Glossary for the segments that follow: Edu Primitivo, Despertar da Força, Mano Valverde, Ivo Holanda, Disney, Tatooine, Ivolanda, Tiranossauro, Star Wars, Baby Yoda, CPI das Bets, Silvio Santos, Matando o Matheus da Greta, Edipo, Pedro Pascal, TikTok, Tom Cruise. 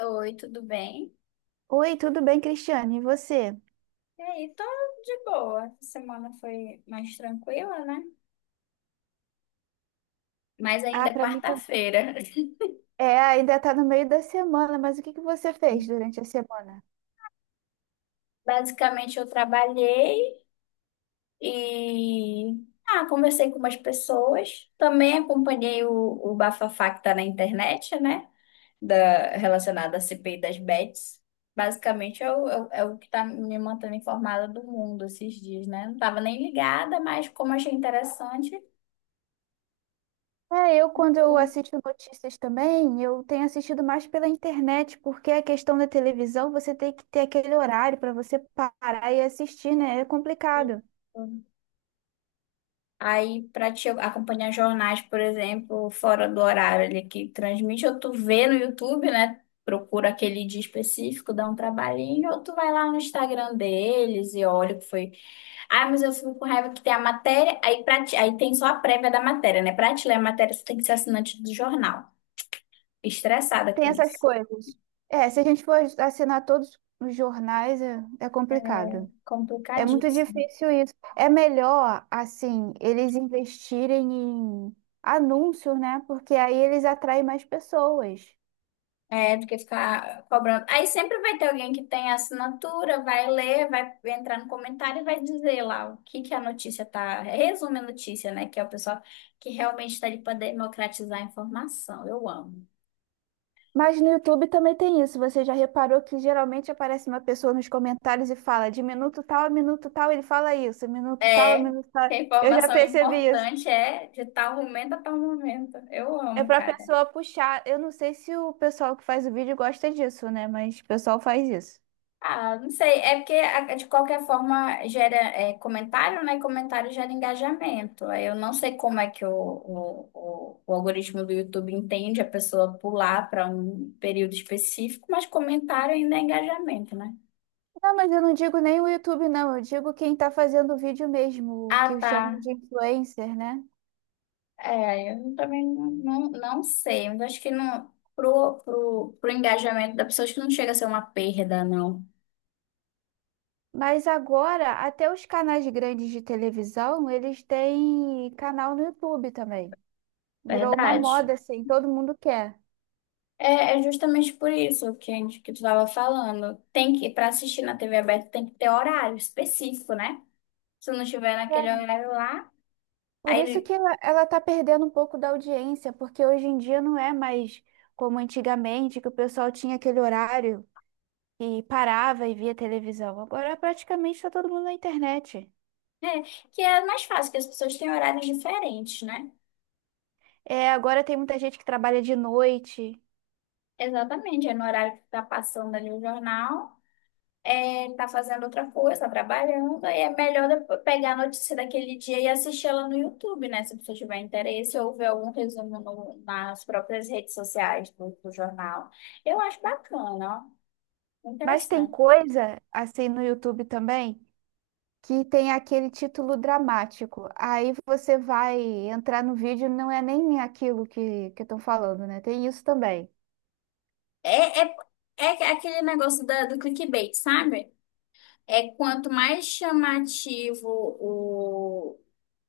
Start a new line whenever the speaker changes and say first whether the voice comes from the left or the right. left: Oi, tudo bem?
right: Oi, tudo bem, Cristiane? E você?
left: E aí, tô de boa. Essa semana foi mais tranquila, né? Mas
right: Ah,
left: ainda é
right: pra mim também.
left: quarta-feira.
right: É, ainda tá no meio da semana, mas o que que você fez durante a semana?
left: Basicamente, eu trabalhei e conversei com umas pessoas. Também acompanhei o bafafá que tá na internet, né? Da, relacionado à CPI das Bets. Basicamente, é o que tá me mantendo informada do mundo esses dias, né? Não tava nem ligada, mas como achei interessante,
right: É, eu quando eu assisto notícias também, eu tenho assistido mais pela internet, porque a questão da televisão, você tem que ter aquele horário para você parar e assistir, né? É complicado.
left: eu- aí, para te acompanhar jornais, por exemplo, fora do horário ali que transmite, ou tu vê no YouTube, né? Procura aquele dia específico, dá um trabalhinho, ou tu vai lá no Instagram deles e olha o que foi. Ah, mas eu fico com raiva que tem a matéria, aí, aí tem só a prévia da matéria, né? Pra te ler a matéria, você tem que ser assinante do jornal. Estressada
right: Tem
left: com
right: essas
left: isso.
right: coisas. É, se a gente for assinar todos os jornais, é, é
left: É
right: complicado. É muito
left: complicadíssimo.
right: difícil isso. É melhor, assim, eles investirem em anúncios, né? Porque aí eles atraem mais pessoas.
left: É, do que ficar cobrando. Aí sempre vai ter alguém que tem a assinatura, vai ler, vai entrar no comentário e vai dizer lá o que que a notícia tá. Resume a notícia, né? Que é o pessoal que realmente está ali para democratizar a informação. Eu amo.
right: Mas no YouTube também tem isso. Você já reparou que geralmente aparece uma pessoa nos comentários e fala de minuto tal a minuto tal, ele fala isso, minuto tal a
left: É,
right: minuto tal.
left: porque a
right: Eu já
left: informação
right: percebi isso.
left: importante é de tal momento a tal momento. Eu
right: É
left: amo,
right: pra
left: cara.
right: pessoa puxar. Eu não sei se o pessoal que faz o vídeo gosta disso, né? Mas o pessoal faz isso.
left: Ah, não sei, é porque de qualquer forma gera é, comentário, né? Comentário gera engajamento. Aí eu não sei como é que o algoritmo do YouTube entende a pessoa pular para um período específico, mas comentário ainda é engajamento, né?
right: Não, mas eu não digo nem o YouTube, não. Eu digo quem tá fazendo o vídeo mesmo, o
left: Ah,
right: que
left: tá.
right: chamam de influencer, né?
left: É, eu também não sei, mas acho que não, pro engajamento da pessoa, acho que não chega a ser uma perda, não.
right: Mas agora, até os canais grandes de televisão, eles têm canal no YouTube também. Virou uma
left: Verdade.
right: moda, assim, todo mundo quer.
left: É, é justamente por isso que, que tu estava falando. Tem que, para assistir na TV aberta, tem que ter horário específico, né? Se não tiver naquele
right: É,
left: horário lá,
right: por isso
left: aí
right: que ela tá perdendo um pouco da audiência, porque hoje em dia não é mais como antigamente, que o pessoal tinha aquele horário e parava e via televisão. Agora praticamente está todo mundo na internet.
left: é, que é mais fácil, que as pessoas têm horários diferentes, né?
right: É, agora tem muita gente que trabalha de noite.
left: Exatamente, é no horário que tá passando ali o jornal, é, tá fazendo outra coisa, tá trabalhando, aí é melhor depois pegar a notícia daquele dia e assistir ela no YouTube, né? Se você tiver interesse, ou ver algum resumo nas próprias redes sociais do jornal. Eu acho bacana,
right: Mas tem
left: interessante.
right: coisa, assim, no YouTube também, que tem aquele título dramático. Aí você vai entrar no vídeo, e não é nem aquilo que estão falando, né? Tem isso também.
left: É, é, é aquele negócio da, do clickbait, sabe? É quanto mais chamativo o,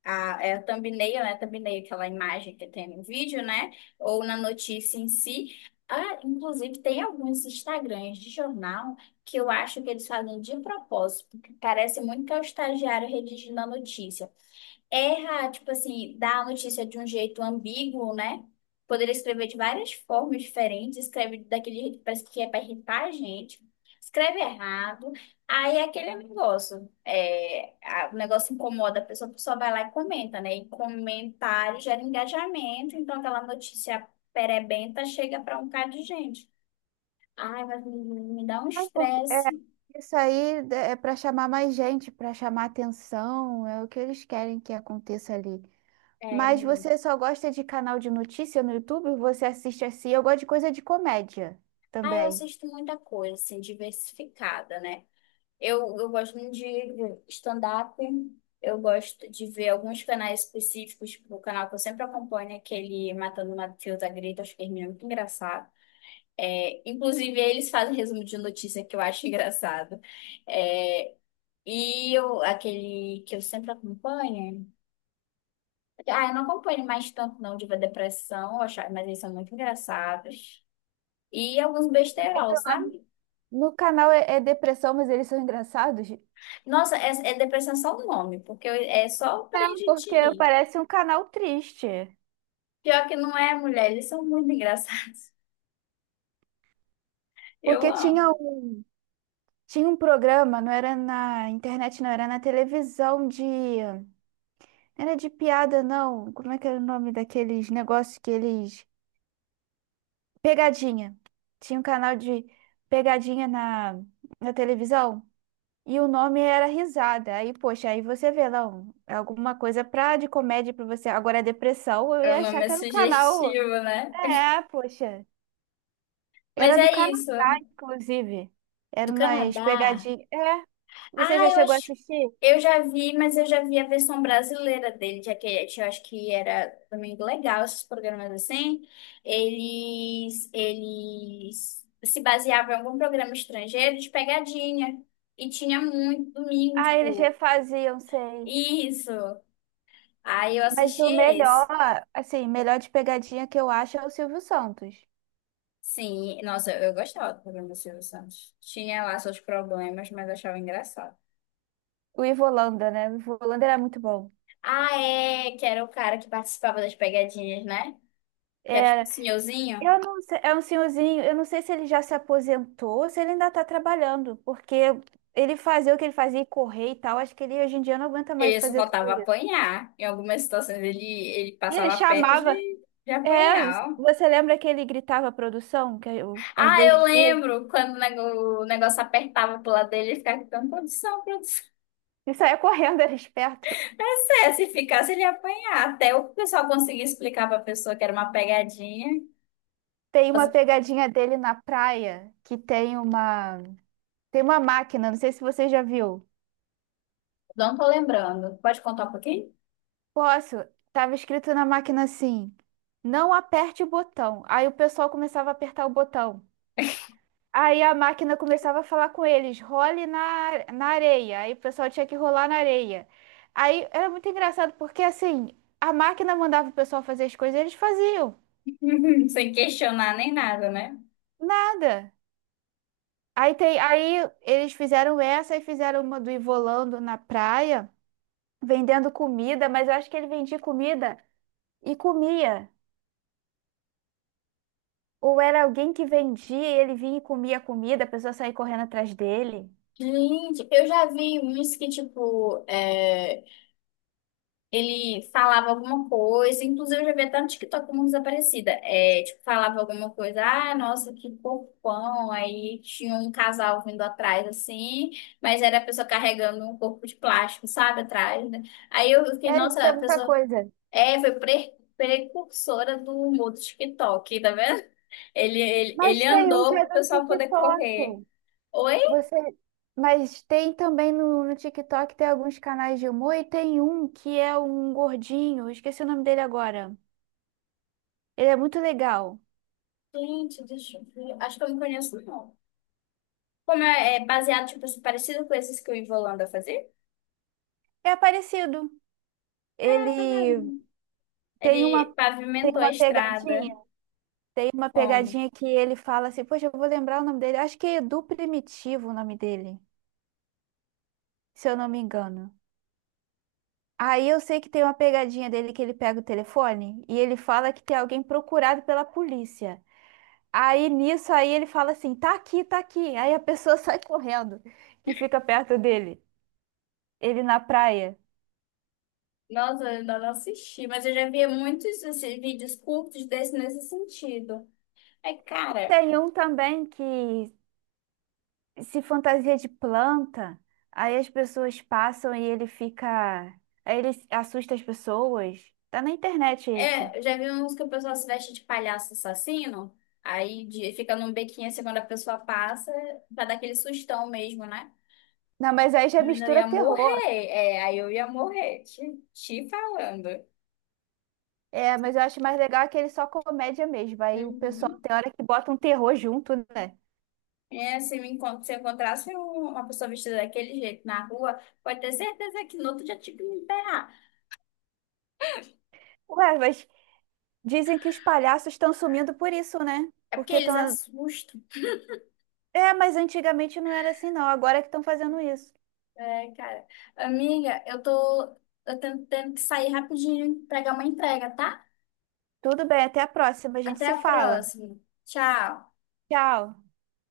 left: a, é a thumbnail, né? Thumbnail, aquela imagem que tem no vídeo, né? Ou na notícia em si. Ah, inclusive, tem alguns Instagrams de jornal que eu acho que eles fazem de propósito, porque parece muito que é o estagiário redigindo a notícia. Erra, tipo assim, dá a notícia de um jeito ambíguo, né? Poderia escrever de várias formas diferentes, escreve daquele jeito que parece que é para irritar a gente, escreve errado, aí é aquele negócio, é, o negócio incomoda a pessoa vai lá e comenta, né? E comentário gera engajamento, então aquela notícia perebenta chega para um bocado de gente. Ai, me dá um
right: É,
left: estresse.
right: isso aí é para chamar mais gente, para chamar atenção, é o que eles querem que aconteça ali.
left: É,
right: Mas você só gosta de canal de notícia no YouTube? Você assiste assim? Eu gosto de coisa de comédia
left: ah, eu
right: também.
left: assisto muita coisa, assim, diversificada, né? Eu gosto muito de stand-up. Eu gosto de ver alguns canais específicos, tipo o canal que eu sempre acompanho, é aquele Matando o Matheus da Greta, acho que ele é muito engraçado. É, inclusive, eles fazem resumo de notícia que eu acho engraçado. É, e eu, aquele que eu sempre acompanho. Ah, eu não acompanho mais tanto, não, de ver depressão, mas eles são muito engraçados. E alguns besterol, sabe?
right: No canal é, é depressão, mas eles são engraçados.
left: Nossa, é, é depressão é só o nome, porque é só pra
right: É,
left: gente
right: porque
left: rir.
right: parece um canal triste.
left: Pior que não é, mulher, eles são muito engraçados. Eu
right: Porque
left: amo.
right: tinha um programa, não era na internet, não, era na televisão de. Não era de piada, não. Como é que era o nome daqueles negócios que eles. Pegadinha. Tinha um canal de pegadinha na televisão. E o nome era Risada. Aí, poxa, aí você vê, não, é alguma coisa pra, de comédia pra você. Agora, é depressão, eu
left: O
right: ia achar
left: nome é
right: que era um canal.
left: sugestivo, né?
right: É, poxa.
left: Mas
right: Era do
left: é
right: canal.
left: isso.
right: Inclusive,
left: Do
right: era umas
left: Canadá.
right: pegadinhas. É, você
left: Ah,
right: já
left: eu
right: chegou a
left: acho.
right: assistir?
left: Eu já vi, mas eu já vi a versão brasileira dele, já que eu acho que era também legal esses programas assim. Eles se baseavam em algum programa estrangeiro de pegadinha. E tinha muito domingo,
right: Ah, eles
left: tipo,
right: refaziam, sei.
left: isso. Aí eu
right: Mas
left: assisti
right: o
left: esse.
right: melhor, assim, melhor de pegadinha que eu acho é o Silvio Santos.
left: Sim, nossa, eu gostava do programa do Silvio Santos. Tinha lá seus problemas, mas achava engraçado.
right: O Ivolanda, né? O Ivo era muito bom.
left: Ah, é, que era o cara que participava das pegadinhas, né? Que era tipo o
right: Era.
left: senhorzinho.
right: Eu não sei, é um senhorzinho, eu não sei se ele já se aposentou ou se ele ainda tá trabalhando, porque ele fazia o que ele fazia e correr e tal. Acho que ele hoje em dia não aguenta mais
left: Ele só
right: fazer tudo
left: faltava
right: isso.
left: apanhar. Em algumas situações ele
right: E ele
left: passava perto
right: chamava.
left: de
right: É,
left: apanhar, ó.
right: você lembra que ele gritava a produção? Que eu, às
left: Ah, eu
right: vezes.
left: lembro quando o negócio apertava pro lado dele, ele ficava gritando, produção, produção.
right: E saía correndo, era esperto.
left: É sério, se ficasse, ele ia apanhar. Até o pessoal conseguir explicar pra pessoa que era uma pegadinha.
right: Tem uma
left: Nossa,
right: pegadinha dele na praia que tem uma máquina, não sei se você já viu.
left: não tô lembrando. Pode contar um pouquinho?
right: Posso? Tava escrito na máquina assim: "Não aperte o botão". Aí o pessoal começava a apertar o botão. Aí a máquina começava a falar com eles: "Role na na areia". Aí o pessoal tinha que rolar na areia. Aí era muito engraçado porque assim, a máquina mandava o pessoal fazer as coisas, e eles faziam.
left: Sem questionar nem nada, né?
right: Nada. Aí, tem, aí eles fizeram essa e fizeram uma do Ivolando na praia, vendendo comida, mas eu acho que ele vendia comida e comia. Ou era alguém que vendia e ele vinha e comia a comida, a pessoa saía correndo atrás dele.
left: Gente, eu já vi uns que, tipo, é, ele falava alguma coisa, inclusive eu já vi até no TikTok uma desaparecida. É, tipo, falava alguma coisa, ah, nossa, que corpão. Aí tinha um casal vindo atrás, assim, mas era a pessoa carregando um corpo de plástico, sabe, atrás, né? Aí eu fiquei,
right: É,
left: nossa, a
right: tinha muita
left: pessoa
right: coisa.
left: é, foi precursora do humor do TikTok, tá vendo? Ele, ele,
right: Mas
left: ele
right: tem um que
left: andou
right: é
left: pro
right: do
left: pessoal poder
right: TikTok.
left: correr. Ou
right: Você... Mas tem também no TikTok, tem alguns canais de humor e tem um que é um gordinho, eu esqueci o nome dele agora. Ele é muito legal.
left: gente, deixa eu ver. Acho que eu não conheço, não. Como é, é baseado, tipo assim, parecido com esses que o Ivo Holanda fazia?
right: É parecido.
left: Ah, tá
right: Ele
left: vendo?
right: tem
left: Ele
right: uma Tem
left: pavimentou a
right: uma
left: estrada.
right: pegadinha, tem uma
left: Como?
right: pegadinha que ele fala assim, poxa, eu vou lembrar o nome dele. Acho que é Edu Primitivo o nome dele, se eu não me engano. Aí eu sei que tem uma pegadinha dele que ele pega o telefone e ele fala que tem alguém procurado pela polícia. Aí nisso aí ele fala assim, tá aqui, tá aqui. Aí a pessoa sai correndo que fica perto dele, ele na praia.
left: Nossa, eu ainda não assisti, mas eu já vi muitos assim, vídeos curtos desse nesse sentido. É, cara,
right: Tem um também que se fantasia de planta, aí as pessoas passam e ele fica. Aí ele assusta as pessoas. Tá na internet esse.
left: é, eu já vi uns que o pessoal se veste de palhaço assassino, fica num bequinho assim quando a pessoa passa, pra dar aquele sustão mesmo, né?
right: Não, mas aí já
left: Menino, eu
right: mistura
left: ia
right: terror.
left: morrer, é, aí eu ia morrer, te falando.
right: É, mas eu acho mais legal aquele só comédia mesmo. Aí o pessoal
left: Uhum.
right: tem hora que bota um terror junto, né?
left: É, se eu encontrasse uma pessoa vestida daquele jeito na rua, pode ter certeza que no outro dia tinha que me ferrar.
right: Ué, mas dizem que os palhaços estão sumindo por isso, né?
left: É porque
right: Porque
left: eles
right: estão.
left: assustam.
right: É, mas antigamente não era assim, não. Agora é que estão fazendo isso.
left: É, cara. Amiga, eu tô tendo que sair rapidinho, pegar uma entrega, tá?
right: Tudo bem, até a próxima. A gente
left: Até
right: se
left: a
right: fala.
left: próxima. Tchau.
right: Tchau.